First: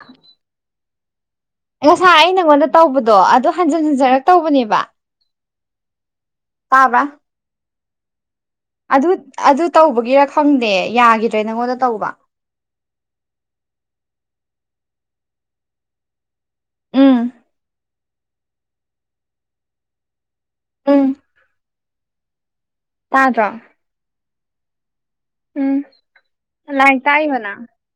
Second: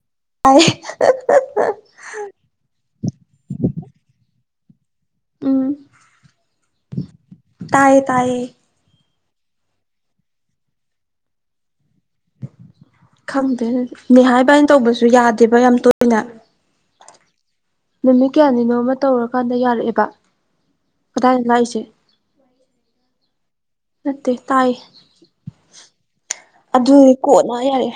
ꯈ ꯇꯥꯏ [unintelligible] ꯉꯁꯥꯏ ꯑꯩ ꯅꯪꯉꯣꯟꯗ ꯇꯧꯕꯗꯣ ꯑꯗꯨ ꯍꯟꯖꯤꯟ ꯍꯟꯖꯔ ꯇꯧꯕꯅꯦꯕ ꯎꯝ ꯇꯥꯕ ꯇꯥꯏꯌꯦ ꯇꯥꯏꯌꯦ ꯑꯗꯨ ꯑꯗꯨ ꯇꯧꯕꯒꯤꯔ ꯈꯪꯗꯦ ꯌꯥꯈꯤꯗ꯭ꯔꯦ ꯅꯪꯉꯣꯟꯗ ꯇꯧꯕ ꯈꯪꯗꯦ ꯅꯦ ꯅꯤꯍꯥ ꯏꯚꯥꯅꯤ ꯇꯧꯕꯁꯨ ꯌꯥꯗꯦꯕ ꯌꯥꯝ ꯇꯣꯏꯅ ꯎꯝ ꯅꯨꯃꯤꯠ ꯀꯌꯥꯅꯤꯅꯣ ꯑꯃ ꯇꯧꯔꯀꯥꯟꯗ ꯌꯥꯔꯛꯑꯦꯕ ꯎꯝ ꯀꯗꯥꯏꯗ ꯂꯥꯛꯏꯁꯦ ꯇꯥꯗꯔꯣ ꯅꯠꯇꯦ ꯇꯥꯏ ꯎꯝ ꯂꯥꯏꯔꯤꯛ ꯑꯗꯨꯗꯤ ꯇꯥꯛꯏꯕ ꯀꯣꯅ ꯅꯪ ꯌꯥꯏꯔꯦ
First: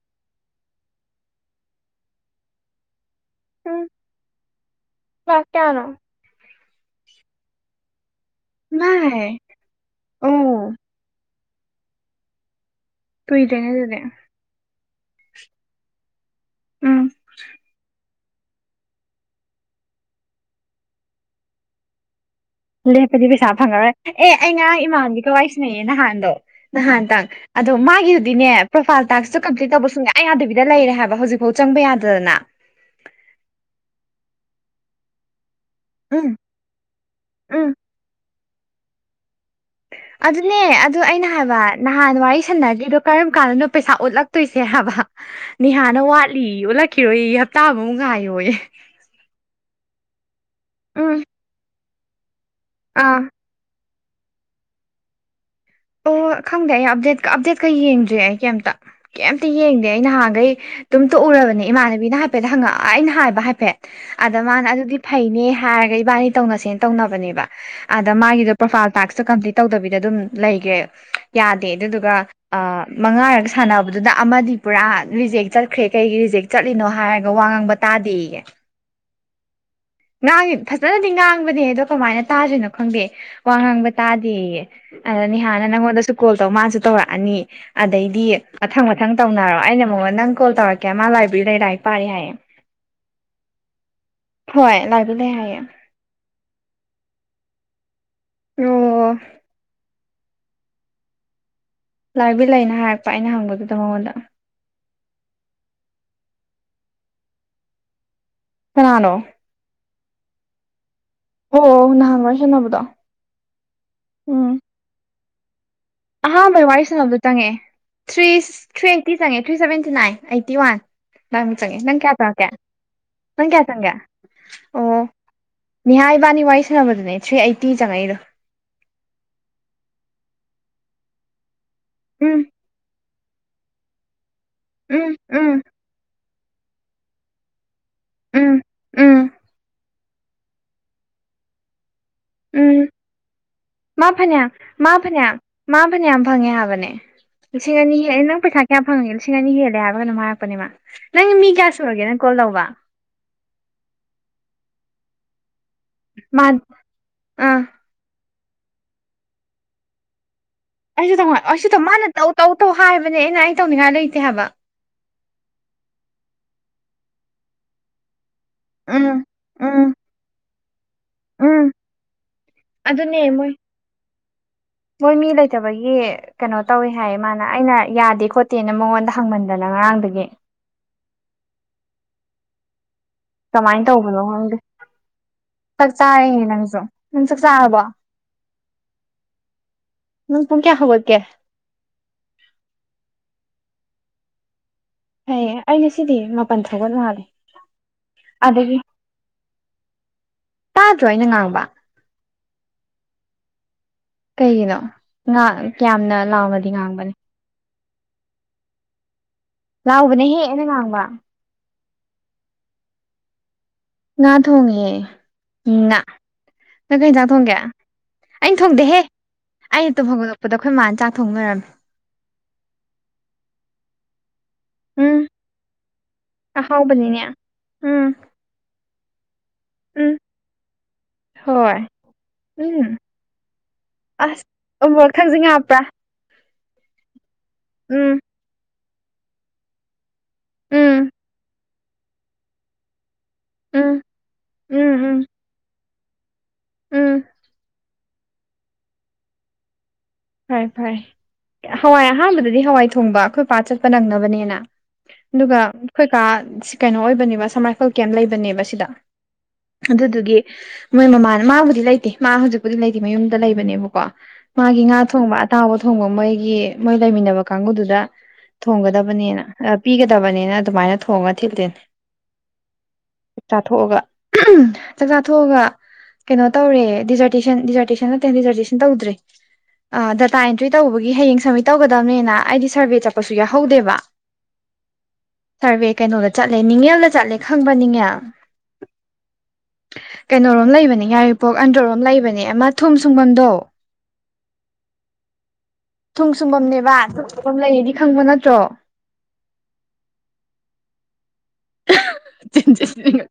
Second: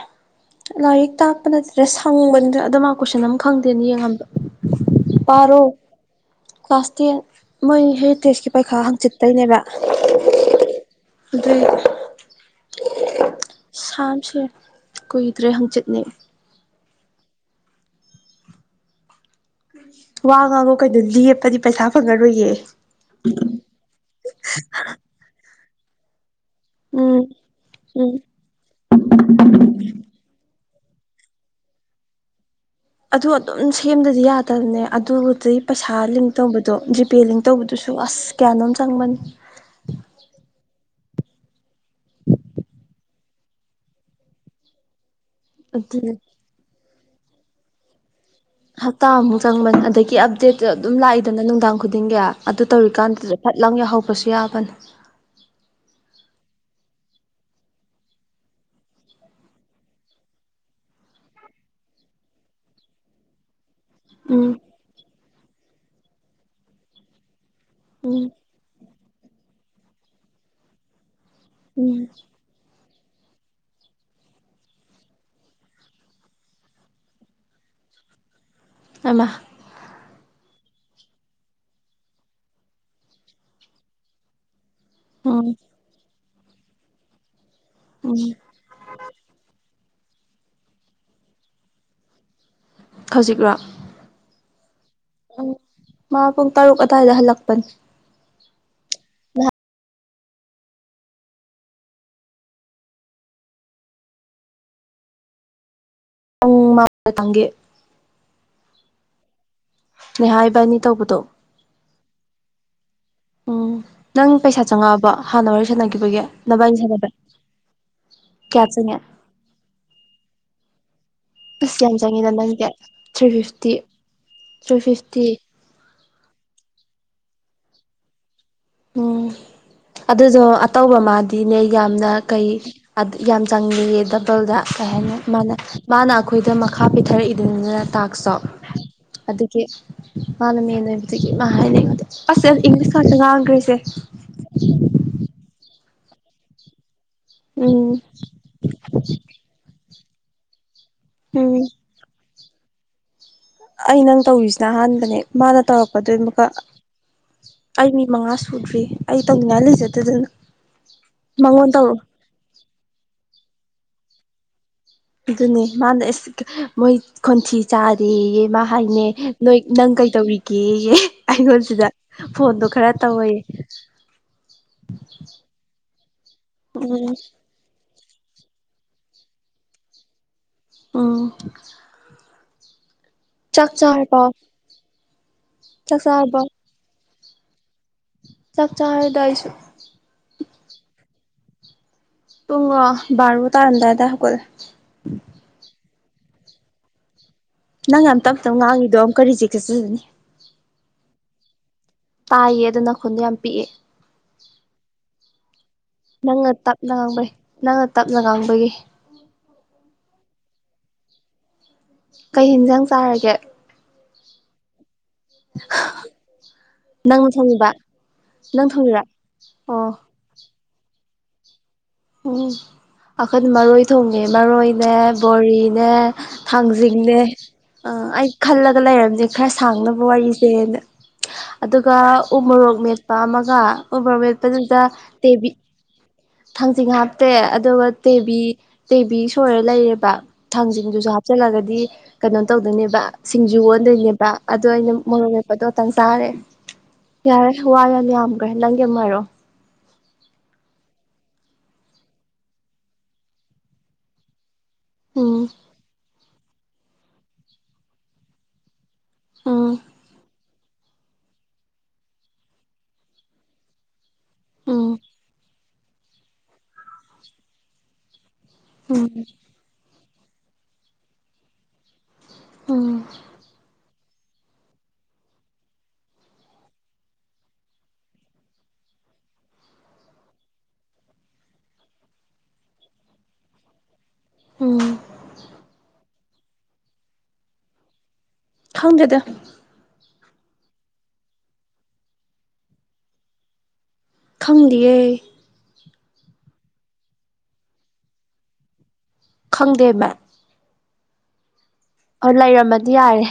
ꯂꯥꯏꯔꯤꯛ ꯇꯥꯛꯄ ꯅꯠꯇ꯭ꯔꯦ ꯁꯪꯕꯅꯤꯗ ꯑꯗꯨ ꯃꯥ ꯀꯣꯏꯁꯟ ꯑꯃ ꯎꯝ ꯈꯪꯗꯦꯅꯦ ꯌꯦꯡꯉꯟꯕ ꯀ꯭ꯂꯥꯁ ꯄꯥꯔꯣ ꯀꯌꯥꯅꯣ ꯀ꯭ꯂꯥꯁ ꯇꯦꯟ ꯃꯣꯏ ꯍꯦꯔꯤꯇꯦꯖꯀꯤ ꯄꯩꯈꯥ ꯅꯥꯏꯟ ꯍꯪꯆꯤꯠꯇꯒꯤꯅꯦꯕ ꯑꯣ ꯑꯗꯨꯏ ꯀꯨꯏꯗ꯭ꯔꯦꯅꯦ ꯑꯗꯨꯗꯤ ꯁꯥꯕꯅ ꯁꯤꯔꯦ ꯀꯨꯏꯗ꯭ꯔꯦ ꯍꯪꯆꯤꯠꯅꯦ ꯎꯝ ꯋꯥ ꯉꯥꯡꯉꯣ ꯀꯩꯅꯣ ꯂꯦꯞꯄꯗꯤ ꯄꯩꯁꯥ ꯐꯪꯉꯔꯣꯏꯌꯦ ꯂꯦꯞꯄꯗꯤ ꯄꯩꯁꯥ ꯐꯪꯉꯔꯣꯏ ꯑꯦ ꯑꯩ ꯉꯔꯥꯡ ꯏꯃꯥꯟꯕꯤꯒ ꯋꯥꯔꯤ ꯁꯤꯟꯅꯩꯌꯦ ꯅꯍꯥꯟꯗꯣ ꯎꯝ ꯅꯍꯥꯟꯇꯪ ꯑꯗꯣ ꯎꯝ ꯃꯥꯒꯤꯗꯨꯗꯤꯅꯦ ꯄ꯭ꯔꯣꯐꯥꯏꯜ ꯇꯥꯛꯁꯇ ꯀꯝꯄ꯭ꯂꯤ ꯇꯧꯕ ꯁꯨꯡꯌꯥ ꯌꯥꯗꯕꯤꯗ ꯂꯩꯔꯦ ꯍꯥꯏꯕ ꯍꯧꯖꯤꯛꯐꯥꯎ ꯆꯪꯕ ꯌꯥꯗꯗꯅ ꯑꯗꯨ ꯑꯗꯨꯝ ꯁꯦꯝꯗꯗꯤ ꯌꯥꯗꯕꯅꯦ ꯑꯗꯨꯕꯨꯗꯤ ꯄꯩꯁꯥ ꯎꯝ ꯂꯤꯡ ꯇꯧꯕꯗꯣ ꯖꯤꯄꯦ ꯂꯤꯡ ꯎꯝ ꯇꯧꯕꯗꯨꯁꯨ ꯑꯁ ꯀꯌꯥꯅꯣꯝ ꯆꯪꯕꯅꯤ ꯑꯗꯨꯅꯦ ꯑꯗꯨ ꯑꯩꯅ ꯍꯥꯏꯕ ꯅꯍꯥꯟ ꯋꯥꯔꯤ ꯁꯥꯟꯅꯗꯔꯤꯗꯣ ꯀꯔꯝ ꯀꯥꯟꯗꯅꯣ ꯄꯩꯁꯥ ꯑꯣꯠꯂꯛꯇꯣꯏꯁꯦ ꯍꯥꯏꯕ ꯅꯤꯍꯥꯅ ꯑꯗꯨꯅꯦ ꯋꯥꯠ ꯆꯂꯤ ꯑꯣꯜꯂꯛꯈꯤꯔꯣ ꯑꯩ ꯍꯞꯇꯥ ꯑꯃꯃꯨꯛ ꯉꯥꯏꯌꯣꯌꯦ ꯍꯞꯇꯥꯃꯨꯛ ꯆꯪꯕꯅꯤ ꯑꯗꯒꯤ ꯑꯞꯗꯦꯠꯇ ꯑꯗꯨꯝ ꯎꯝ ꯂꯥꯛꯏꯗꯅ ꯅꯨꯡꯗꯥꯡ ꯈꯨꯗꯤꯡꯒꯤ ꯑꯗꯨ ꯑꯥ ꯇꯧꯔꯤꯀꯥꯟꯗꯨꯗ ꯐꯠ ꯂꯥꯎ ꯌꯥꯍꯧꯕꯁꯨ ꯌꯥꯕꯅꯤ ꯑꯣ ꯈꯪꯗꯦ ꯑꯩ ꯑꯞꯗꯦꯠꯀ ꯑꯞꯗꯦꯠꯀꯩ ꯌꯦꯡꯗ꯭ꯔꯤ ꯑꯩ ꯀꯩꯝꯇ ꯀꯩꯝꯇ ꯌꯦꯡꯗꯦ ꯑꯩ ꯅꯍꯥꯟꯈꯩ ꯇꯨꯝ ꯇꯣꯛꯎꯔꯕꯅꯦ ꯏꯃꯥꯟꯅꯕꯤꯅ ꯍꯥꯏꯐꯦꯠꯇ ꯍꯪꯉꯛꯑ ꯑꯩꯅ ꯍꯥꯏꯕ ꯍꯥꯏꯐꯦꯠ ꯑꯗ ꯎꯝ ꯃꯥꯅ ꯑꯗꯨꯗꯤ ꯐꯩꯅꯦ ꯍꯥꯏꯔꯒ ꯏꯕꯥꯅꯤ ꯇꯧꯅꯁꯦꯅ ꯇꯧꯅꯕꯅꯦꯕ ꯑꯗ ꯎꯝ ꯃꯥꯒꯤꯗꯣ ꯄ꯭ꯔꯣꯐꯥꯏꯜ ꯇꯥꯛꯁꯇꯣ ꯀꯝꯄ꯭ꯂꯤꯠ ꯇꯧꯗꯕꯤꯗ ꯑꯗꯨꯝ ꯂꯩꯈ꯭ꯔꯦ ꯌꯥꯗꯦ ꯎꯝ ꯑꯗꯨꯗꯨꯒ ꯑ ꯃꯉꯥꯔꯒ ꯁꯥꯟꯅꯕꯗꯨꯗ ꯑꯃꯗꯤ ꯄꯨꯔꯥ ꯔꯤꯖꯦꯛ ꯆꯠꯈ꯭ꯔꯦ ꯀꯩꯒꯤ ꯔꯤꯖꯦꯛ ꯆꯠꯂꯤꯅꯣ ꯍꯥꯏꯔꯒ ꯋꯥ ꯉꯥꯡꯕ ꯇꯥꯗꯦꯌꯦ ꯑꯥꯏꯃ ꯉꯥꯡꯉꯤ ꯐꯖꯅꯗꯤ ꯉꯥꯡꯕꯅꯦ ꯑꯗꯣ ꯀꯃꯥꯏꯅ ꯇꯥꯗ꯭ꯔꯤꯅꯣ ꯈꯪꯗꯦ ꯋꯥ ꯉꯥꯡꯕ ꯇꯥꯗꯦꯌꯦ ꯑꯗ ꯎꯝ ꯅꯤꯍꯥꯅ ꯅꯪꯉꯣꯟꯗꯁꯨ ꯀꯣꯜ ꯇꯧ ꯃꯥꯁꯨ ꯇꯧꯔꯛꯑꯅꯤ ꯎꯝ ꯑꯗꯩꯗꯤ ꯃꯊꯪ ꯃꯊꯪ ꯇꯧꯅꯔꯣ ꯑꯩꯅ ꯃꯉꯣꯟꯗ ꯅꯪ ꯀꯣꯜ ꯇꯧꯔꯛꯀꯦ ꯃꯥ ꯂꯥꯏꯕ꯭ꯔꯦꯔꯤꯗ ꯂꯥꯏꯔꯤꯛ ꯄꯥꯔꯤ ꯍꯥꯏꯌꯦ ꯍꯧꯖꯤꯛꯔꯣ ꯍꯣꯏ ꯂꯥꯏꯕꯦꯔꯤ ꯂꯩ ꯎꯝ ꯍꯥꯏꯌꯦ ꯃꯥ ꯄꯨꯡ ꯇꯔꯨꯛ ꯑꯗ꯭ꯋꯥꯏꯗ ꯍꯜꯂꯛꯄꯅꯤ ꯑꯣ ꯂꯥꯏꯕꯦꯔꯤ ꯂꯩꯅ ꯍꯥꯏꯔꯛꯄ ꯑꯩꯅ ꯍꯪꯕꯗꯨꯗ ꯃꯉꯣꯟꯗ ꯄꯨꯡ [unintelligible] ꯀꯅꯥꯅꯣ ꯅꯤꯍꯥ ꯏꯕꯥꯏꯅꯤ ꯇꯧꯕꯗꯣ ꯑꯣ ꯅꯍꯟ ꯋꯥꯔꯤ ꯁꯥꯟꯅꯕꯗꯣ ꯎꯝ ꯅꯪ ꯄꯩꯁꯥ ꯆꯪꯉꯛꯑꯕꯣ ꯍꯥꯟꯅ ꯋꯥꯔꯤ ꯁꯥꯟꯅꯒꯤ ꯑꯍꯥꯟꯕꯗ ꯋꯥꯔꯤ ꯁꯥꯟꯅꯕꯗꯣ ꯆꯪꯉꯛꯑꯦ ꯊ꯭ꯔꯤ ꯊ꯭ꯔꯤ ꯑꯩꯠꯇꯤ ꯆꯪꯉꯦ three seventy nine eighty one [unintelligible] ꯑꯁ ꯆꯪꯉꯛꯀꯦ ꯌꯥꯝ ꯅꯪ ꯀ꯭ꯌꯥ ꯆꯪꯉꯤꯗ ꯆꯉꯛꯀꯦ ꯅꯪꯗꯤ ꯊ꯭ꯔꯤ ꯅꯪ ꯀꯌꯥ ꯐꯤꯐꯇꯤ ꯆꯪꯒꯦ ꯊ꯭ꯔꯤ ꯑꯣ ꯐꯤꯐꯇꯤ ꯅꯤꯍꯥ ꯏꯕꯥꯅꯤ ꯋꯥꯔꯤ ꯁꯥꯟꯅꯕꯗꯨꯅꯦ ꯊ꯭ꯔꯤ ꯑꯩꯠꯇꯤ ꯆꯪꯉꯛꯏꯗꯣ ꯎꯝ ꯑꯗꯨꯖꯣ ꯑꯇꯧꯕ ꯃꯥꯗꯤꯅꯦ ꯌꯥꯝꯅ ꯎꯝ ꯀꯩ [unintelligible] ꯌꯥꯝ ꯆꯪꯉꯦꯌꯦ ꯗꯕꯜꯗ ꯀꯩ ꯍꯥꯏꯅꯤ ꯎꯝ ꯎꯝ ꯃꯥꯅ ꯃꯥꯅ ꯈꯣꯏꯗ ꯃꯈꯥ ꯄꯤꯊꯔꯛꯏꯗꯅ ꯇꯥꯛꯁ ꯇꯣ ꯎꯝ ꯎꯝ ꯑꯗꯨꯒꯤ ꯃꯥꯅ ꯃꯦꯟ ꯑꯣꯏꯕꯗꯒꯤ ꯃꯥ ꯍꯥꯏꯅꯤ ꯑꯩꯉꯣꯟꯗ ꯑꯁ ꯎꯝ ꯏꯪꯂꯤꯁ ꯉꯥꯛꯇ ꯉꯪꯒ꯭ꯔꯦꯁꯦ [unintelligible] ꯃꯥ ꯐꯅ꯭ꯌꯥꯝ ꯃꯥ ꯐꯅ꯭ꯌꯥꯝ ꯐꯪꯉꯦ ꯍꯥꯏꯕꯅꯦ ꯂꯤꯁꯤꯡ ꯎꯝ ꯑꯅꯤ ꯑꯩ ꯅꯪ ꯄꯩꯁꯥ ꯀꯌꯥꯝ ꯐꯪꯉꯦ ꯂꯤꯁꯤꯡ ꯑꯅꯤ ꯍꯦꯜꯂꯦ ꯍꯥꯏꯕ ꯀꯩꯅꯣꯝ ꯍꯥꯏꯔꯛꯄꯅꯦꯕ ꯅꯪ ꯃꯤ ꯎꯝ ꯀ꯭ꯌꯥ ꯁꯨꯔꯒꯦ ꯅꯪ ꯀꯣꯜ ꯇꯧꯕ ꯑꯩ ꯅꯪ ꯇꯧꯔꯤꯖꯤꯅ ꯑꯍꯥꯟꯕꯅꯦ ꯃꯥꯅ ꯇꯧꯔꯛꯄꯗꯨꯢ ꯃꯥ ꯃꯈꯥ ꯑꯥ ꯑꯩ ꯃꯤ ꯃꯉꯥ ꯁꯨꯗ꯭ꯔꯤ ꯑꯩ ꯇꯧꯅꯤꯡꯉꯥꯏ ꯂꯩꯖꯗꯗꯅ ꯑꯩꯁꯨ [unintelligible] ꯃꯉꯣꯟ ꯑꯩꯁꯨ ꯇꯧꯔꯣ ꯃꯥꯅ ꯇꯧ ꯇꯧ ꯇꯧ ꯍꯥꯏꯕꯅꯦ ꯑꯩꯅ ꯑꯩ ꯇꯧꯅꯤꯉꯥꯏ ꯂꯩꯇꯦ ꯍꯥꯏꯕ ꯑꯗꯨꯅꯦ ꯃꯥꯅ ꯑꯁ ꯃꯣꯏ ꯈꯣꯟꯊꯤ ꯆꯥꯔꯗꯤꯌꯦ ꯃꯥ ꯍꯥꯏꯅꯦ ꯎꯝ ꯅꯣꯏ ꯎꯝ ꯅꯪ ꯀꯩꯇꯧꯔꯤꯒꯦꯌꯦ ꯎꯝ ꯑꯩꯉꯣꯟꯁꯤꯗ ꯐꯣꯟꯗꯣ ꯈꯔ ꯑꯗꯨꯅꯦ ꯇꯧꯋꯣꯌꯦ ꯃꯣꯏ ꯃꯣꯏ ꯃꯤ ꯂꯩꯇꯕꯒꯤ ꯀꯅꯣ ꯇꯧꯋꯦ ꯍꯥꯏꯌꯦ ꯃꯥꯅꯦ ꯑꯩꯅ ꯌꯥꯗꯦ ꯈꯣꯠꯇꯦꯅ ꯃꯉꯣꯟꯗ ꯍꯪꯃꯟꯗꯅ ꯉꯔꯥꯡꯗꯒꯤ ꯎꯝ ꯆꯥꯛ ꯀꯃꯥꯏꯟ ꯇꯧꯕꯅꯣ ꯆꯥꯔꯕꯣ ꯈꯪꯗꯦ ꯆꯥꯛ ꯆꯥꯔꯦꯅꯦ ꯅꯪꯖꯨ ꯅꯪ ꯆꯥꯛ ꯆꯥꯔꯕꯣ ꯆꯥꯛ ꯆꯥꯥꯔꯦꯗ ꯑꯩꯁꯨ ꯅꯪ ꯄꯨꯨꯡ ꯀ꯭ꯌꯥ ꯍꯧꯒꯠꯀꯦ ꯄꯨꯡ ꯔꯣ ꯕꯥꯔꯣ ꯇꯥꯔꯝꯗꯥꯏ ꯑꯗꯥꯏ ꯍꯧꯒꯠꯂꯤ ꯑꯩ ꯑꯩ ꯉꯁꯤꯗꯤ ꯃꯥꯄꯟ ꯍꯧꯒꯠ ꯃꯥꯜꯂꯦ ꯅꯪ ꯌꯥꯝ ꯇꯞ ꯇꯞ ꯑꯗꯒꯤ ꯉꯥꯡꯉꯤꯗꯣ ꯑꯃꯨꯛꯀ ꯔꯤꯖꯦꯛ ꯆꯠꯆꯖꯅꯤ ꯇꯥꯗ꯭ꯔꯣ ꯑꯩꯅ ꯉꯥꯡꯕ ꯇꯥꯏꯌꯦ ꯑꯗꯣ ꯅꯈꯣꯟꯗꯣ ꯌꯥꯝ ꯄꯤꯛꯑꯦ ꯀꯩꯒꯤꯅꯣ ꯉꯥꯡ ꯀ꯭ꯌꯥꯝꯅ ꯅꯪꯅ ꯂꯥꯎꯅꯗꯤ ꯇꯞꯅ ꯉꯥꯡꯕꯅꯤ ꯉꯥꯡꯕꯩ ꯅꯪꯅ ꯇꯞꯅ ꯉꯥꯡꯕꯒꯤ ꯂꯥꯎꯕꯅꯤꯍꯦ ꯑꯩꯅ ꯉꯥꯡꯕ ꯀꯩ ꯍꯤꯟꯖꯥꯡ ꯆꯥꯔꯒꯦ ꯉꯥ ꯊꯣꯡꯉꯦ꯫ ꯎ ꯉ ꯅꯪ ꯀꯩ ꯅꯪꯅ ꯍꯟꯖꯥꯛ ꯊꯣꯡꯒꯦ ꯊꯣꯡꯉꯤꯕ ꯑꯩꯅ ꯅꯪ ꯊꯣꯡꯗꯦꯍꯦ ꯊꯣꯡꯉꯤꯔꯥ ꯑꯣ ꯑꯩꯅ ꯇꯨꯝꯍꯧꯒꯠꯂꯥꯛꯄꯗ ꯄꯗ ꯑꯩꯈꯣꯏ ꯃꯥꯅ ꯆꯥꯛ ꯊꯣꯡ ꯂꯣꯏꯔꯝꯃꯦ꯫ ꯎꯝ ꯑꯈꯟ ꯃꯔꯣꯏ ꯊꯣꯡꯉꯦ ꯃꯔꯣꯏ ꯅꯦ ꯎꯝ ꯕꯣꯔꯤꯅꯦ ꯊꯥꯡꯖꯤꯡꯅꯦ ꯑꯍꯥꯎꯕꯅꯤꯅꯦ ꯑ ꯎꯝ ꯑꯩ ꯈꯜꯂꯒ ꯂꯩꯔꯝꯅꯦ꯫ ꯈꯔ ꯁꯥꯡꯅꯕ ꯎꯝ ꯋꯥꯔꯤꯁꯦꯅ꯫ ꯍꯣꯏ ꯑꯗꯨꯒ ꯎ ꯃꯣꯔꯣꯛ ꯎꯝ ꯃꯦꯠꯄ ꯑꯃꯒ ꯎ ꯃꯣꯔꯣꯛ ꯑꯁ ꯃꯦꯠꯄꯗꯨꯗ ꯎꯃꯣꯔꯣꯛ ꯊꯥꯡꯖꯤꯡ ꯇꯦꯕꯤ ꯍꯥꯞꯄ꯭ꯔꯥ ꯊꯥꯡꯖꯤꯡ ꯍꯥꯞꯇꯦ ꯑꯗꯨꯒ ꯎꯝ ꯇꯦꯕꯤ ꯇꯦꯕꯤ ꯁꯣꯏꯔ ꯂꯩꯌꯦꯕ꯫ ꯊꯥꯡꯁꯤꯡꯗꯨꯁꯨ ꯎꯝ ꯍꯥꯞꯆꯤꯜꯂꯒꯗꯤ ꯀꯩꯅꯣ ꯇꯧꯗꯣꯏꯅꯦꯕ꯫ ꯁꯤꯡꯖꯨ ꯎꯝ ꯑꯣꯟꯗꯣꯏꯅꯦꯕ ꯑꯗꯣ ꯑꯩꯅ ꯎꯝ ꯎꯝ ꯃꯣꯔꯣꯛ ꯂꯦꯄꯗꯣꯇꯪ ꯆꯥꯈꯔꯦ꯫ ꯎꯝ ꯌꯥꯔꯦ ꯋꯥ ꯌꯥꯝ ꯌꯥꯝꯈ꯭ꯔꯦ ꯅꯪꯒꯤꯃꯨꯛ ꯍꯥꯏꯔꯛꯑꯣ꯫ ꯐꯔ ꯐꯔ ꯍꯋꯥꯏ ꯑꯍꯥꯟꯕꯗꯗꯤ ꯍꯋꯥꯏ ꯊꯣꯡꯕ ꯑꯩꯈꯣꯏ ꯄꯥꯠ ꯆꯠꯄ ꯅꯪꯅꯕꯅꯦꯅ꯫ ꯎꯝ ꯑꯗꯨꯒ ꯈꯣꯏꯀꯥ ꯀꯩꯅꯣ ꯑꯣꯏꯕꯅꯦꯕ ꯁꯝ ꯔꯥꯏꯐꯜ ꯀꯦꯝ ꯂꯩꯕꯅꯦꯕ ꯁꯤꯗ꯫ ꯎꯝ ꯑꯗꯨꯗꯨꯒꯤ ꯃꯣꯏ ꯃꯃꯥꯅ ꯃꯥꯕꯨꯗꯤ ꯂꯩꯇꯦ ꯃꯥ ꯍꯧꯖꯤꯛꯄꯨꯗꯤ ꯂꯩꯇꯦ ꯃꯌꯨꯝꯗ ꯂꯩꯕꯅꯦꯕꯀꯣ ꯃꯥꯒꯤ ꯎꯝ ꯉꯥ ꯊꯣꯡꯕ ꯑꯇꯥꯎꯕ ꯊꯣꯡꯕ ꯃꯣꯏꯒꯤ ꯃꯣꯏ ꯂꯩꯃꯤꯟꯅꯕ ꯀꯥꯡꯒꯨꯗꯨꯗ ꯎꯝ ꯊꯣꯡꯒꯗꯕꯅꯦꯅ ꯑ ꯄꯤꯒꯗꯕꯅꯤꯅ ꯑꯗꯨꯃꯥꯏꯅ ꯊꯣꯡꯉ ꯊꯤꯜꯂꯤꯅꯤ ꯎꯝ ꯆꯥꯊꯣꯛꯑꯒ꯫ ꯆꯥꯛ ꯆꯥꯊꯣꯛꯑꯒ꯫ ꯀꯩꯅꯣ ꯇꯧꯔꯦ ꯗꯤꯖꯔꯇꯦꯁꯟ ꯗꯤꯖꯥꯔꯇꯦꯁꯟ ꯅꯠꯇꯅ ꯗꯤꯖꯔꯇꯦꯁꯟ ꯇꯧꯗ꯭ꯔꯦ꯫ ꯑ ꯗꯇꯥ ꯑꯦꯟꯇ꯭ꯔꯤ ꯇꯧꯕꯒꯤ ꯍꯌꯦꯡ ꯁꯝꯃꯤꯠ ꯇꯧꯒꯗꯕꯅꯤꯅ ꯑꯩꯗꯤ ꯁꯔꯚꯦ ꯆꯠꯄꯁꯨ ꯌꯥꯎꯍꯧꯗꯦꯕ꯫ ꯎꯝ ꯁꯥꯔꯚꯦ ꯀꯩꯅꯣꯗ ꯆꯠꯂꯦ ꯅꯤꯡꯉꯦꯜꯗ ꯆꯠꯂꯦ ꯈꯪꯕ ꯅꯤꯡꯉꯦꯜ ꯈꯪꯗꯦꯗ꯫ ꯀꯩꯅꯣꯔꯣꯝ ꯂꯩꯕꯅꯦ ꯉꯔꯤꯄꯣꯛ ꯑꯟꯗ꯭ꯔꯔꯣꯝ ꯂꯩꯕꯅꯦ ꯑꯃ ꯊꯨꯝ ꯁꯨꯡꯕꯝꯗꯣ꯫ ꯈꯪꯗꯤꯌꯦ꯫ ꯊꯨꯝ ꯁꯨꯝꯐꯝꯅꯦꯕ ꯁꯨꯡ ꯁꯨꯝꯐꯝ ꯂꯩꯌꯦꯗꯤ ꯈꯪꯕ ꯅꯠꯇ꯭ꯔꯣ꯫ ꯈꯪꯗꯦꯕ ꯑꯣ ꯂꯩꯔꯝꯃꯗꯤ ꯌꯥꯏꯔꯦ꯫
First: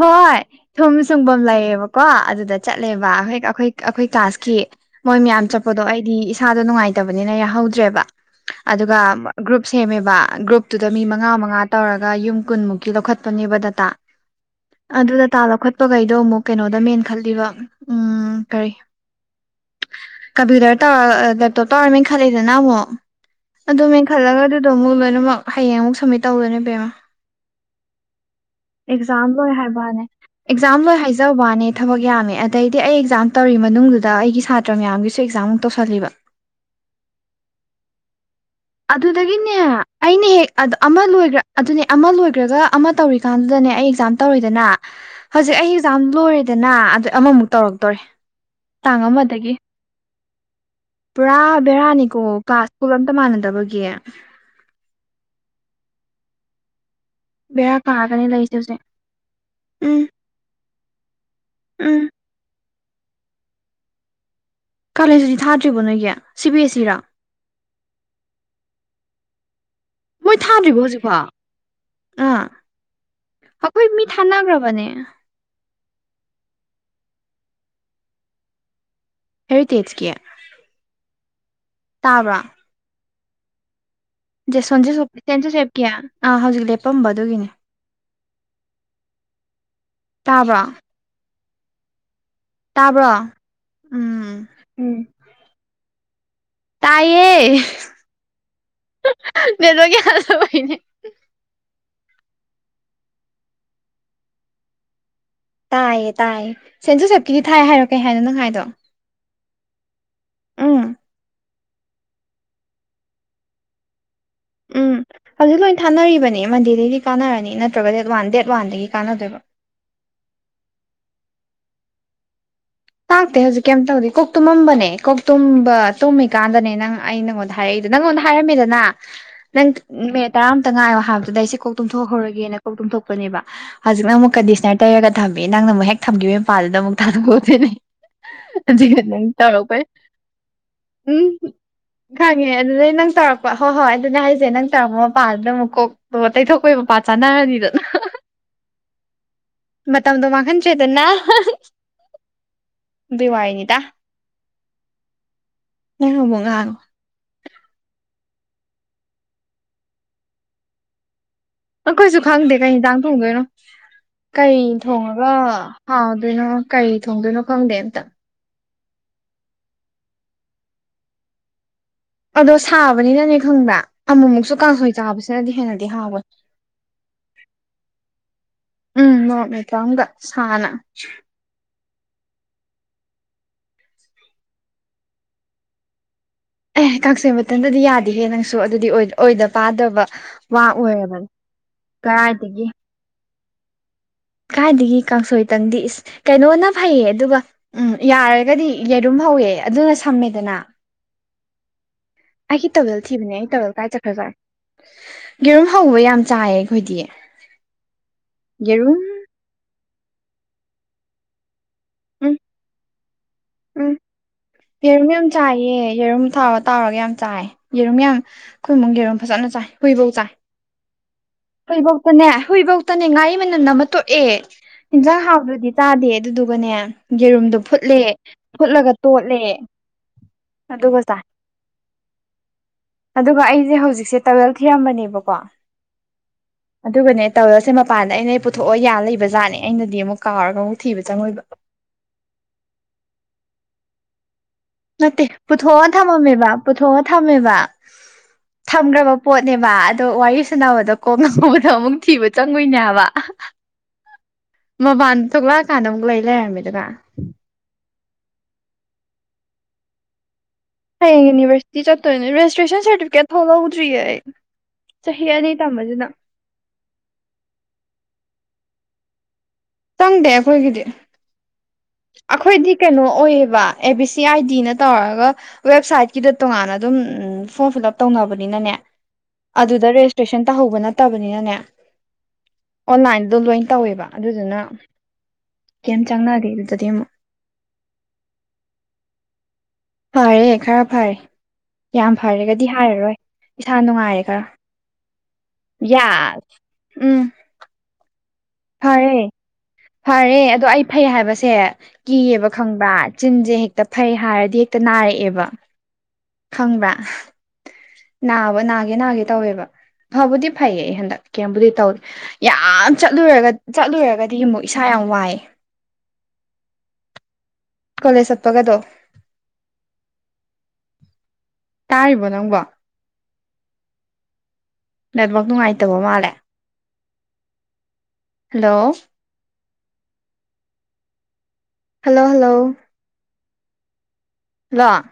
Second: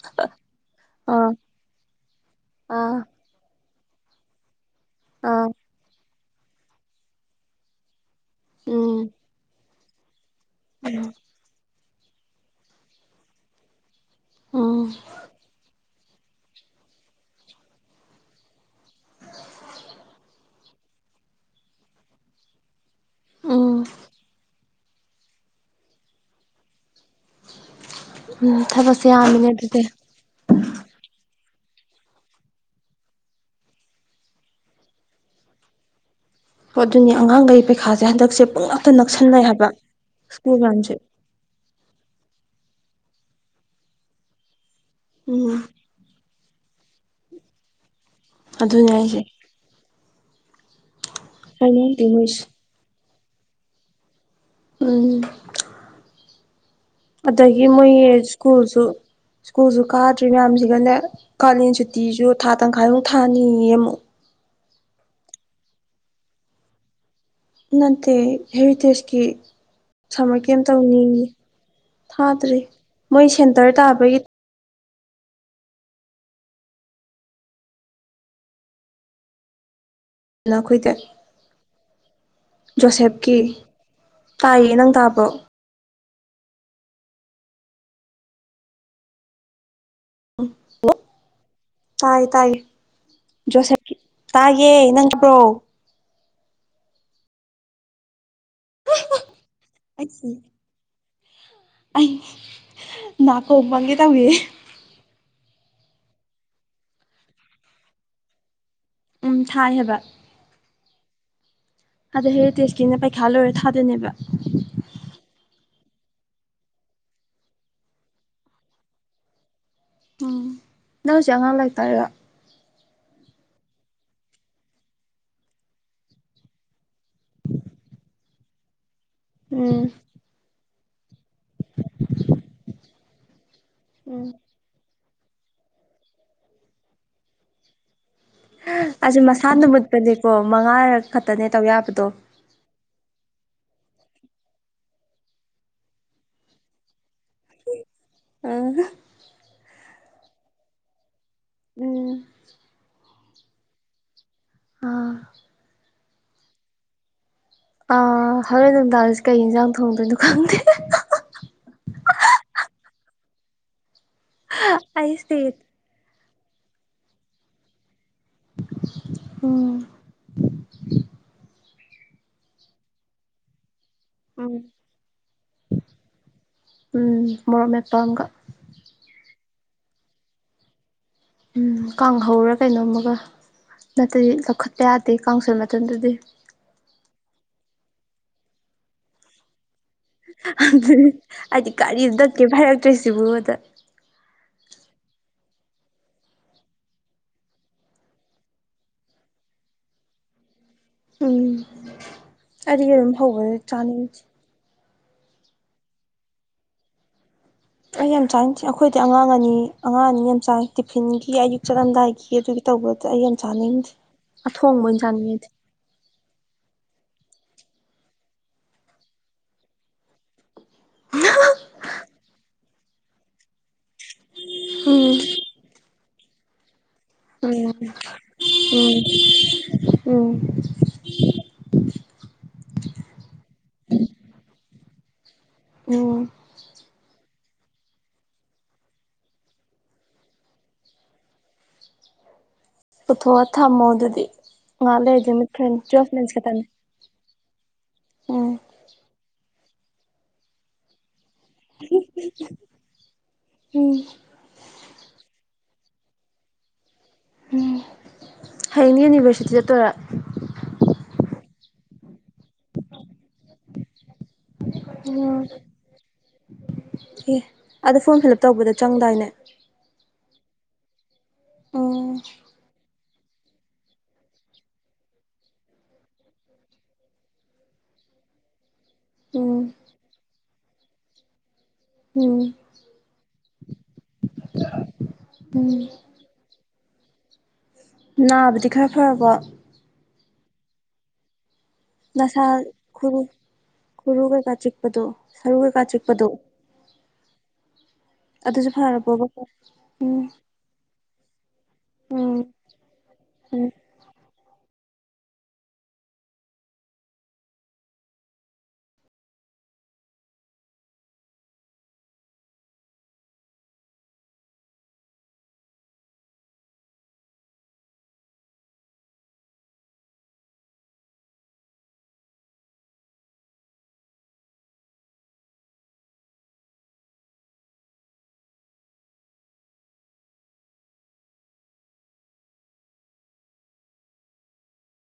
ꯍꯣꯏ ꯊꯨꯝ ꯁꯨꯡꯐꯝ ꯂꯩꯌꯦꯕꯀꯣ ꯑꯗꯨꯗ ꯑꯥ ꯆꯠꯂꯦꯕ ꯑꯩꯈꯣꯏ ꯑꯩꯈꯣꯏ ꯀ꯭ꯂꯥꯁꯀꯤ ꯃꯣꯏ ꯃꯌꯥꯝ ꯑꯥ ꯆꯠꯄꯗꯣ ꯑꯩꯗꯤ ꯏꯁꯥꯗꯣ ꯅꯨꯡꯉꯥꯏꯇꯕꯅꯤꯅ ꯌꯥꯍꯧꯗ꯭ꯔꯦꯕ꯫ ꯑꯗꯨꯒ ꯎꯝ ꯒ꯭ꯔꯨꯞ ꯁꯦꯝꯃꯦꯕ ꯒ꯭ꯔꯨꯞꯇꯨꯗ ꯃꯤ ꯃꯉꯥ ꯃꯉꯥ ꯇꯧꯔꯒ ꯌꯨꯝ ꯀꯨꯟꯃꯨꯛꯀꯤ ꯂꯧꯈꯠꯄꯅꯦꯕ ꯗꯇꯥ ꯎꯝ ꯑꯗꯨ ꯗꯇꯥ ꯂꯧꯈꯠ ꯆꯠꯄꯈꯩꯗꯣ ꯑꯃꯨꯛ ꯀꯩꯅꯣꯗ ꯃꯦꯟꯈꯠꯂꯤꯕ ꯎꯝ ꯀꯔꯤ ꯀꯨꯝꯄꯤꯎꯇꯔ ꯇꯧ ꯇꯦꯞꯇꯣ ꯇꯧꯔ ꯃꯦꯟꯈꯠꯂꯛꯗꯅ ꯑꯃꯨꯛ ꯎꯝ ꯑꯗꯨ ꯃꯦꯟꯈꯠꯂꯒ ꯑꯗꯣ ꯑꯃꯨꯛ ꯂꯣꯏꯅꯃꯛ ꯍꯌꯦꯡ ꯑꯃꯨꯛ ꯁꯝꯃꯤꯠ ꯇꯧꯗꯣꯏꯅꯦ ꯄꯦꯝꯃꯥ ꯎꯝ ꯊꯕꯛꯁꯦ ꯑꯦꯛꯖꯥꯝ ꯌꯥꯝꯃꯤꯅꯦ ꯂꯣꯏ ꯑꯗꯨꯗꯤ ꯍꯥꯏꯕꯅꯦ ꯑꯦꯛꯖꯥꯝ ꯂꯣꯏ ꯍꯥꯏꯖ ꯋꯥꯅꯦ ꯊꯕꯛ ꯌꯥꯝꯃꯦ ꯑꯗꯩꯗꯤ ꯑꯩ ꯑꯦꯛꯖꯥꯝ ꯇꯧꯔꯤ ꯃꯅꯨꯡꯗꯨꯗ ꯑꯩꯒꯤ ꯁꯥꯇ꯭ꯔ ꯅꯠꯇ꯭ꯔ ꯃꯌꯥꯝꯒꯤꯁꯨ ꯑꯦꯛꯖꯥꯝꯨꯛ ꯇꯧꯁꯜꯂꯤꯕ ꯍꯣ ꯑꯗꯨꯅꯦ ꯑꯉꯥꯡꯒꯩ ꯄꯩꯈꯥꯁꯦ ꯍꯟꯗꯛꯁꯦ ꯄꯨꯡꯅꯛꯇ ꯅꯛꯁꯟꯅꯩ ꯑꯗꯨꯗꯒꯤꯅꯦ ꯍꯥꯏꯕ ꯑꯩꯅ ꯍꯦꯛ ꯁ꯭ꯀꯨꯜ ꯃꯌꯥꯝꯁꯦ ꯑꯃ ꯂꯣꯏꯈ꯭ꯔꯥ ꯑꯗꯨꯅꯦ ꯑꯃ ꯂꯣꯏꯈ꯭ꯔꯒ ꯑꯃ ꯇꯧꯔꯤꯀꯥꯟꯗꯨꯗꯅꯦ ꯑꯩ ꯑꯦꯛꯖꯥꯝ ꯇꯧꯔꯦꯗꯅ ꯎꯝ ꯍꯧꯖꯤꯛ ꯑꯩ ꯑꯦꯛꯖꯥꯝ ꯂꯣꯏꯔꯦꯗꯅ ꯑꯗ ꯑꯃꯃꯨꯛ ꯇꯧꯔꯛꯇꯣꯔꯦ ꯑꯗꯨꯅꯦ ꯇꯥꯡ ꯑꯩꯁꯦ ꯑꯃꯗꯒꯤ꯫ ꯄꯨꯔꯥ ꯀꯩꯅꯣꯝꯗꯤ ꯕꯦꯔꯥꯅꯤꯀꯣ ꯃꯣꯏꯁꯦ ꯀꯥꯁ ꯁ꯭ꯀꯨꯜ ꯑꯝꯇ ꯃꯥꯟꯅꯗꯕꯒꯤ꯫ ꯎꯝ ꯑꯗꯒꯤ ꯕꯦꯔꯥ ꯃꯣꯏꯒꯤ ꯀꯥꯔꯒꯅꯤ ꯂꯩꯔꯤꯁꯦ ꯍꯧꯖꯤꯛ ꯁ꯭ꯀꯨꯜꯁꯨ ꯁ꯭ꯀꯨꯜꯁꯨ ꯎꯝ ꯀꯥꯗ꯭ꯔꯤ ꯃꯌꯥꯝꯁꯤꯒꯅꯦ ꯀꯥꯂꯦꯟ ꯎꯝ ꯁꯨꯇꯤꯁꯨ ꯊꯥ ꯇꯪꯈꯥꯏꯃꯨꯛ ꯊꯥꯅꯤꯌꯦ ꯑꯃꯨꯛ ꯀꯥꯂꯦꯟꯁꯨꯗꯤ ꯊꯥꯗ꯭ꯔꯤꯕ ꯅꯣꯏꯒꯤ ꯁꯤ ꯕꯤ ꯑꯦꯁꯤ ꯔꯥ ꯅꯠꯇꯦ ꯍꯦꯔꯤꯇꯦꯖꯀꯤ ꯃꯣꯏ ꯁꯃꯔ ꯀꯩꯝ ꯊꯥꯗ꯭ꯔꯤꯕꯣ ꯇꯧꯅꯤꯡꯉꯤ ꯍꯧꯖꯤꯛꯐꯥꯎ ꯊꯥꯗ꯭ꯔꯔꯤ ꯃꯣꯏ ꯁꯦꯟꯇꯔ ꯇꯥꯕꯒꯤ ꯊꯒ꯭ꯔꯥꯕꯅꯦ ꯍꯦꯔꯤꯇꯦꯖꯀꯤꯌꯥ ꯂꯥꯈꯣꯏꯗ ꯖꯣꯁꯦꯞꯀꯤ ꯇꯥꯏꯌꯦ ꯅꯪ ꯇꯥꯕ꯭ꯔꯣ ꯀꯌꯥ ꯑꯥ ꯍꯧꯖꯤꯛ ꯂꯦꯞꯄꯝꯕ ꯑꯗꯨꯒꯤꯅꯦ ꯇꯥꯕ ꯇꯥꯏ ꯇꯥꯏ ꯇꯥꯕ꯭ꯔꯣ ꯖꯣꯁꯦꯐ ꯎꯝ ꯇꯥꯏꯥꯒꯦ ꯎꯝ ꯅꯪꯄ꯭ꯔꯣ ꯇꯥꯏꯌꯦ ꯅꯦꯠ ꯂꯣꯏꯒꯤ ꯑꯩ ꯌꯥꯗꯕꯩꯅꯦ ꯑꯩ ꯅꯥꯀꯣꯡꯕꯪꯒꯤ ꯇꯧꯏ ꯇꯥꯏꯌꯦ ꯇꯥꯏꯌꯦ ꯁꯦꯟ ꯖꯨꯁꯦꯞꯀꯤꯗꯤ ꯊꯥꯏ ꯍꯥꯏꯔꯣꯀꯩ ꯍꯥꯏꯅꯣ ꯅꯪ ꯍꯥꯏꯗꯣ ꯎꯝ ꯊꯥꯏ ꯍꯥꯏꯕ ꯎꯝ ꯑꯗ ꯍꯦꯔꯤꯇꯦꯖꯀꯤꯅ ꯄꯩꯈꯥ ꯂꯣꯏꯔ ꯊꯥꯒꯕ ꯊꯅꯥ ꯎꯝ ꯍꯧꯖꯤꯛ ꯂꯣꯏ ꯊꯥꯅꯔꯤꯕꯅꯤ ꯃꯟꯗꯦꯗꯩꯗꯤ ꯀꯥꯟꯅꯔꯅꯤ ꯅꯠꯇ꯭ꯔꯒ ꯗꯦꯠ ꯋꯥꯟ ꯗꯦꯠ ꯋꯥꯟꯗꯒꯤ ꯀꯥꯟꯅꯗꯣꯏꯕ ꯎꯝ ꯅꯪ ꯍꯨꯖꯤꯛ ꯑꯉꯥꯡ ꯂꯥꯏꯔꯤꯛ ꯇꯛꯏꯔꯥ ꯇꯥꯛꯇꯦ ꯍꯧꯖꯤꯛ ꯀꯩꯝ ꯇꯧꯗꯦ ꯀꯣꯛ ꯇꯨꯝꯃꯝꯕꯅꯦ ꯀꯣꯛ ꯇꯨꯝꯕ ꯇꯨꯝꯃꯤꯀꯥꯟꯗꯅꯦ ꯅꯪ ꯑꯩ ꯅꯪꯉꯣꯟꯗ ꯍꯥꯏꯔꯛꯏꯗꯣ ꯅꯪꯉꯣꯟꯗ ꯍꯥꯏꯔꯝꯃꯤꯗꯅ ꯅꯪ ꯎꯝ ꯃꯤꯠ ꯇꯔꯥ ꯑꯃꯨꯇ ꯉꯥꯏꯌꯣ ꯍꯥꯏꯕꯗꯨꯗ ꯑꯩꯁꯦ ꯀꯣꯛ ꯇꯨꯝꯊꯣꯛꯍꯧꯔꯒꯦꯅ ꯀꯣꯛ ꯇꯨꯝꯊꯣꯛꯄꯅꯦꯕ ꯍꯧꯖꯤꯛ ꯅꯪ ꯎꯝ ꯑꯃꯨꯛ ꯀꯟꯗꯤꯁꯅꯔ ꯇꯩꯔ ꯊꯝꯕꯤꯌꯦ ꯅꯪꯅ ꯑꯃꯨꯛ ꯍꯦꯛ ꯊꯝꯈꯤꯕꯒꯤ ꯃꯄꯥꯥꯟꯗꯨꯗ ꯑꯃꯨꯛ ꯊꯥꯗꯣꯛꯑꯗꯣꯏꯅꯦ ꯍꯧꯖꯤꯛꯅꯥ ꯑꯁꯤ ꯅꯪ ꯃꯁꯥꯅ ꯇꯔꯄꯩ ꯃꯨꯠꯄꯅꯦꯀꯣ ꯃꯉꯥꯔꯛ ꯎꯝ ꯈꯛꯇꯅꯦ ꯇꯧ ꯌꯥꯕꯗꯣ ꯈꯏ ꯑꯦ ꯑꯗꯨꯗꯩ ꯅꯪ ꯇꯧꯔꯛꯄ ꯍꯣꯏ ꯍꯣꯏ ꯑꯗꯨꯗꯤ ꯍꯥꯏꯖꯦ ꯅꯪ ꯇꯧꯔꯛꯄ ꯃꯄꯥꯗꯨꯗ ꯑꯃꯨꯛ ꯀꯣꯛ ꯑꯣ ꯇꯩꯊꯣꯛꯄꯩ ꯃꯄꯥ ꯆꯥꯅꯔꯅꯤꯗꯅ ꯑꯥ ꯃꯇꯝꯗꯣ ꯃꯍꯟ ꯗ꯭ꯔꯦꯗꯅ ꯎꯝ ꯗꯨꯢ ꯋꯥꯥꯏꯅꯤꯗ ꯑꯥ ꯅꯩꯍꯧꯕ ꯉꯥꯡ ꯑꯥ ꯍꯣꯔꯦꯟ ꯅꯨꯡꯗꯥꯡꯜꯁꯦ ꯀꯩ ꯏꯟꯖꯥꯡ ꯊꯣꯡꯗꯣꯏꯅꯣ ꯈꯪꯗꯦ ꯑꯩꯈꯣꯏꯁꯨ ꯈꯪꯗꯦ ꯀꯩ ꯍꯤꯗꯥꯡ ꯊꯣꯡꯗꯣꯏꯅꯣ ꯀꯩ ꯊꯣꯡꯉꯒ ꯑꯩꯁꯦ ꯍꯥꯎꯗꯣꯏꯅꯣ ꯀꯩ ꯊꯣꯡꯗꯣꯏꯅꯣ ꯈꯪꯗꯦ ꯑꯝꯇ ꯎꯝ ꯑꯗꯣ ꯁꯥꯕꯅꯤꯅꯅꯦ ꯈꯪꯕ ꯎꯝ ꯑꯃꯨꯛꯃꯨꯛꯁꯨ ꯀꯥꯡꯁꯣꯏ ꯆꯥꯕꯁꯤꯅꯗꯤ ꯍꯦꯟꯅꯗꯤ ꯍꯥꯎꯕꯣꯏ ꯎꯝ ꯃꯣꯔꯣꯛ ꯃꯦꯠꯄ ꯑꯃꯒ ꯎꯝ ꯃꯣꯔꯣꯛ ꯃꯦꯠꯄꯥ ꯑꯝꯒ ꯁꯅ ꯎꯝ ꯀꯥꯡ ꯍꯧꯔ ꯀꯩꯅꯣꯝꯃꯒ ꯅꯠꯇꯗꯤ ꯂꯧꯈꯠꯄ ꯌꯥꯗꯦ ꯀꯥꯡ ꯁꯣꯏ ꯃꯇꯝꯗꯗꯤ ꯑꯦ ꯀꯥꯡꯁꫭꯏ ꯃꯊꯟꯗꯗꯤ ꯌꯥꯗꯤꯍꯦ ꯅꯪꯁꯨ ꯑꯗꯨꯗꯤ ꯑꯣꯏꯗ ꯑꯣꯏꯗ ꯄꯥꯗꯕ ꯋꯥ ꯑꯗꯨꯅꯤ ꯑꯣꯏꯔꯕꯅꯤ ꯑꯩꯗꯤ ꯀꯔꯤ ꯑꯝꯃꯥ ꯀꯩꯏꯝ ꯀꯗꯥꯏꯗꯒꯤ ꯍꯥꯏꯔꯛꯇ꯭ꯔꯦ ꯁꯤꯕꯣꯗ ꯀꯥꯏꯗꯒꯤ ꯀꯥꯡꯁꯣꯏꯇꯪꯗꯤ ꯏꯁ ꯀꯩꯅꯣꯅ ꯐꯩꯌꯦ ꯑꯗꯨꯒ ꯎꯝ ꯌꯥꯔꯒꯗꯤ ꯌꯦꯔꯨꯝ ꯍꯧꯑꯦ ꯑꯗꯨꯅ ꯁꯝꯃꯦꯗꯅ ꯎꯝ ꯑꯩꯒꯤ ꯑꯩꯗꯤ ꯇꯋꯦꯜ ꯌꯦꯔꯨꯝ ꯊꯤꯕꯅꯦ ꯑꯩ ꯍꯧꯕꯗꯤ ꯇꯋꯦꯜ ꯀꯥꯏ ꯆꯠꯈ꯭ꯔ ꯆꯥꯅꯤꯡꯗꯦ ꯖꯥꯠ ꯌꯦꯔꯨꯝ ꯍꯧꯕ ꯌꯥꯝ ꯆꯥꯏꯌꯦ ꯑꯩꯈꯣꯏꯗꯤ ꯑꯩ ꯌꯥꯝ ꯆꯥꯏꯅꯤꯡꯇꯦ ꯑꯩꯈꯣꯏꯗꯤ ꯌꯦꯔꯨꯝ ꯑꯉꯥꯡ ꯑꯅꯤ ꯑꯉꯥꯡ ꯑꯅꯤ ꯌꯥꯝ ꯆꯥꯏ ꯇꯤꯐꯤꯟꯒꯤ ꯑꯌꯨꯛ ꯎꯝ ꯆꯠꯂꯝꯗꯥꯏꯈꯤ ꯑꯗꯨꯒꯤ ꯇꯧꯕꯗ ꯑꯩ ꯌꯥꯝ ꯆꯥꯅꯤꯡꯗꯦ ꯎꯝ ꯑꯊꯣꯡꯕ ꯑꯣꯏꯅ ꯌꯦꯔꯨꯝ ꯌꯥꯝ ꯆꯥꯅꯤꯡꯉꯦ ꯆꯥꯏꯌꯦ ꯌꯦꯔꯨꯝ ꯊꯥꯎ ꯇꯥꯎꯔꯒ ꯌꯥꯝ ꯆꯥꯏ ꯌꯦꯔꯨꯝ ꯌꯥꯝ ꯑꯩꯈꯣꯏ ꯢꯃꯨꯛ ꯌꯦꯔꯨꯝ ꯐꯖꯅ ꯆꯥꯏ ꯍꯨꯏꯐꯧ ꯆꯥꯏ ꯍꯨꯏꯕꯧꯇꯅꯦ ꯍꯨꯏꯐꯧꯇꯅꯦ ꯉꯥꯔꯤ ꯃꯅꯟ ꯑꯃ ꯇꯣꯛꯑꯦ ꯌꯦꯟꯖꯥꯡ ꯍꯥꯎꯇꯔꯗꯤ ꯆꯥꯗꯦ ꯑꯗꯨꯗꯨꯒꯅꯦ ꯌꯦꯔꯨꯝꯗꯣ ꯑꯩꯗꯤ ꯐꯨꯠꯂꯦ ꯎꯝ ꯐꯨꯠꯂꯒ ꯎꯝ ꯇꯣꯠꯂꯦ ꯎꯝ ꯑꯗꯨꯒ ꯆꯥꯏ ꯑꯗꯨꯒ ꯑꯩꯁꯦ ꯍꯧꯖꯤꯛꯁꯦ ꯇꯨꯋꯦꯜꯞ ꯊꯤꯔꯝꯕꯅꯦꯕꯀꯣ ꯎꯝ ꯑꯗꯨꯒꯅꯦ ꯇꯧꯔꯁꯦ ꯃꯄꯥꯟꯗ ꯑꯩꯅ ꯄꯨꯊꯣꯛꯑ ꯌꯥ ꯂꯩꯕ ꯖꯥꯠꯅꯦ ꯑꯩꯅꯗꯤ ꯑꯃꯨꯛ ꯀꯥꯎꯔꯒ ꯑꯃꯨꯛ ꯊꯤꯕ ꯆꯪꯉꯣꯏꯕ ꯄꯨꯊꯣꯛꯑ ꯊꯝꯃꯣ ꯑꯗꯨꯗꯤ ꯉꯥꯏꯍꯥꯛ ꯅꯠꯇꯦ ꯂꯩꯔꯗꯤ ꯃꯨꯠꯈ꯭ꯔꯅꯤ ꯄꯨꯊꯣꯛꯑ ꯇꯨꯋꯦꯜꯐ ꯃꯤꯅꯠꯁ ꯊꯃꯝꯃꯦꯕ ꯈꯛꯇꯅꯤ ꯄꯨꯊꯣ ꯊꯝꯃꯦꯕ ꯎꯝ ꯊꯝꯈ꯭ꯔꯕ ꯄꯣꯠꯅꯦꯕ ꯑꯗꯣ ꯋꯥꯔꯤ ꯁꯥꯟꯅꯕꯗꯣ ꯀꯣꯛꯉꯥꯎꯑꯦ ꯑꯗꯣ ꯑꯃꯨꯛ ꯊꯤꯕ ꯆꯪꯉꯣꯏꯅꯦ ꯍꯥꯏꯕ ꯎꯝ ꯃꯄꯥꯟꯗ ꯊꯣꯛꯂꯛꯑꯀꯥꯟꯗ ꯑꯃꯨꯛ ꯂꯩ ꯂꯩꯔꯝꯃꯤꯗꯨꯒ ꯎꯝ ꯍꯌꯦꯡꯅꯤ ꯌꯨꯅꯤꯚꯔꯁꯤꯇꯤ ꯆꯠꯇꯣꯏꯔ ꯍꯌꯦꯡ ꯌꯨꯅꯤꯚꯔꯁꯤꯇꯤ ꯆꯠꯇꯣꯏꯅꯦ ꯔꯦꯖꯤꯁꯇ꯭ꯔꯦꯁꯟ ꯁꯥꯔꯇꯤꯐꯤꯀꯦꯠ ꯐꯥꯎ ꯂꯧꯗ꯭ꯔꯤꯌꯦ ꯑꯩ ꯆꯍꯤ ꯑꯣ ꯑꯅꯤ ꯇꯝꯕꯁꯤꯅ ꯑꯦ ꯑꯗꯣ ꯐꯣꯔꯝ ꯐꯤꯜꯞ ꯇꯧꯕꯗ ꯆꯪꯗꯥꯏꯅꯦ ꯆꯪꯗꯦ ꯑꯩꯈꯣꯏꯒꯤꯗꯤ ꯎꯝ ꯑꯩꯈꯣꯏꯗꯤ ꯀꯩꯅꯣ ꯑꯣꯏꯌꯦꯕ ꯑꯦ ꯕꯤ ꯁꯤ ꯑꯥꯏ ꯗꯤꯅ ꯇꯧꯔꯒ ꯋꯦꯕꯁꯥꯏꯠꯀꯤꯗ ꯇꯣꯉꯥꯟꯅ ꯑꯗꯨꯝ ꯎꯝ ꯐꯣꯔꯝ ꯐꯤꯜ ꯑꯞ ꯇꯧꯅꯕꯅꯤꯅꯅꯦ ꯎꯝ ꯑꯗꯨꯗ ꯔꯦꯖꯤꯁꯇ꯭ꯔꯦꯁꯟ ꯇꯥꯍꯧꯕ ꯅꯠꯇꯕꯅꯤꯅꯅꯦ ꯎꯝ ꯑꯣꯟꯂꯥꯏꯟꯗꯣ ꯂꯣꯏ ꯇꯧꯋꯦꯕ ꯑꯗꯨꯗꯨꯅ ꯀꯩꯝ ꯆꯪꯅꯗꯦ ꯑꯗꯨꯗꯗꯤ ꯑꯃꯨꯛ ꯅꯥꯕꯗꯤ ꯈꯔ ꯐꯔꯕꯣ ꯐꯔꯦ ꯈꯔ ꯐꯔꯦ ꯌꯥꯝ ꯅꯁꯥ ꯐꯔꯦꯒꯗꯤ ꯍꯥꯏꯔꯔꯣꯏ ꯈꯨꯔꯨ ꯏꯁꯥ ꯈꯨꯔꯨ ꯅꯨꯡꯉꯥꯏꯔꯦ ꯈꯔ ꯀꯩꯀꯥ ꯆꯤꯛꯄꯗꯣ ꯁꯔꯨ ꯀꯩꯀꯥ ꯆꯤꯛꯄꯗꯣ ꯌꯥꯁ ꯎꯝ ꯑꯗꯨꯁꯨ ꯐꯥꯔꯄꯕ ꯐꯔꯦ ꯐꯔꯦ ꯑꯗꯣ ꯑꯩ ꯐꯩ ꯍꯥꯏꯕꯁꯦ ꯎꯝ ꯀꯤꯌꯦꯕ ꯈꯪꯕ꯭ꯔꯥ ꯆꯤꯟꯁꯦ ꯎꯝ ꯍꯦꯛꯇ ꯐꯩ ꯍꯥꯏꯔꯗꯤ ꯍꯦꯛꯇ ꯅꯥꯔꯛꯑꯦꯕ ꯈꯪꯕ꯭ꯔꯥ ꯅꯥꯕ ꯅꯥꯒꯦ ꯅꯥꯒꯦ ꯇꯧꯋꯦꯕ ꯐꯕꯨꯗꯤ ꯐꯩꯌꯦ ꯑꯩ ꯍꯟꯗꯛ ꯀꯦꯝꯕꯨꯗꯤ ꯇꯧꯗꯦ ꯌꯥꯝ ꯆꯠꯂꯨꯔ ꯆꯠꯂꯨꯔꯒꯗꯤ ꯑꯃꯨꯛ ꯏꯁꯥ ꯌꯥꯝ ꯋꯥꯏꯑꯦ ꯀꯣꯂꯦꯖ ꯆꯠꯄꯒꯗꯣ ꯇꯥꯔꯤꯕꯣ ꯅꯪꯕꯣ ꯅꯦꯠꯋꯥꯛ ꯅꯨꯡꯉꯥꯏꯇꯕ ꯃꯥꯜꯂꯦ ꯍꯜꯂꯣ ꯍꯜꯂꯣ ꯍꯜꯂꯣ ꯍꯜꯂꯣ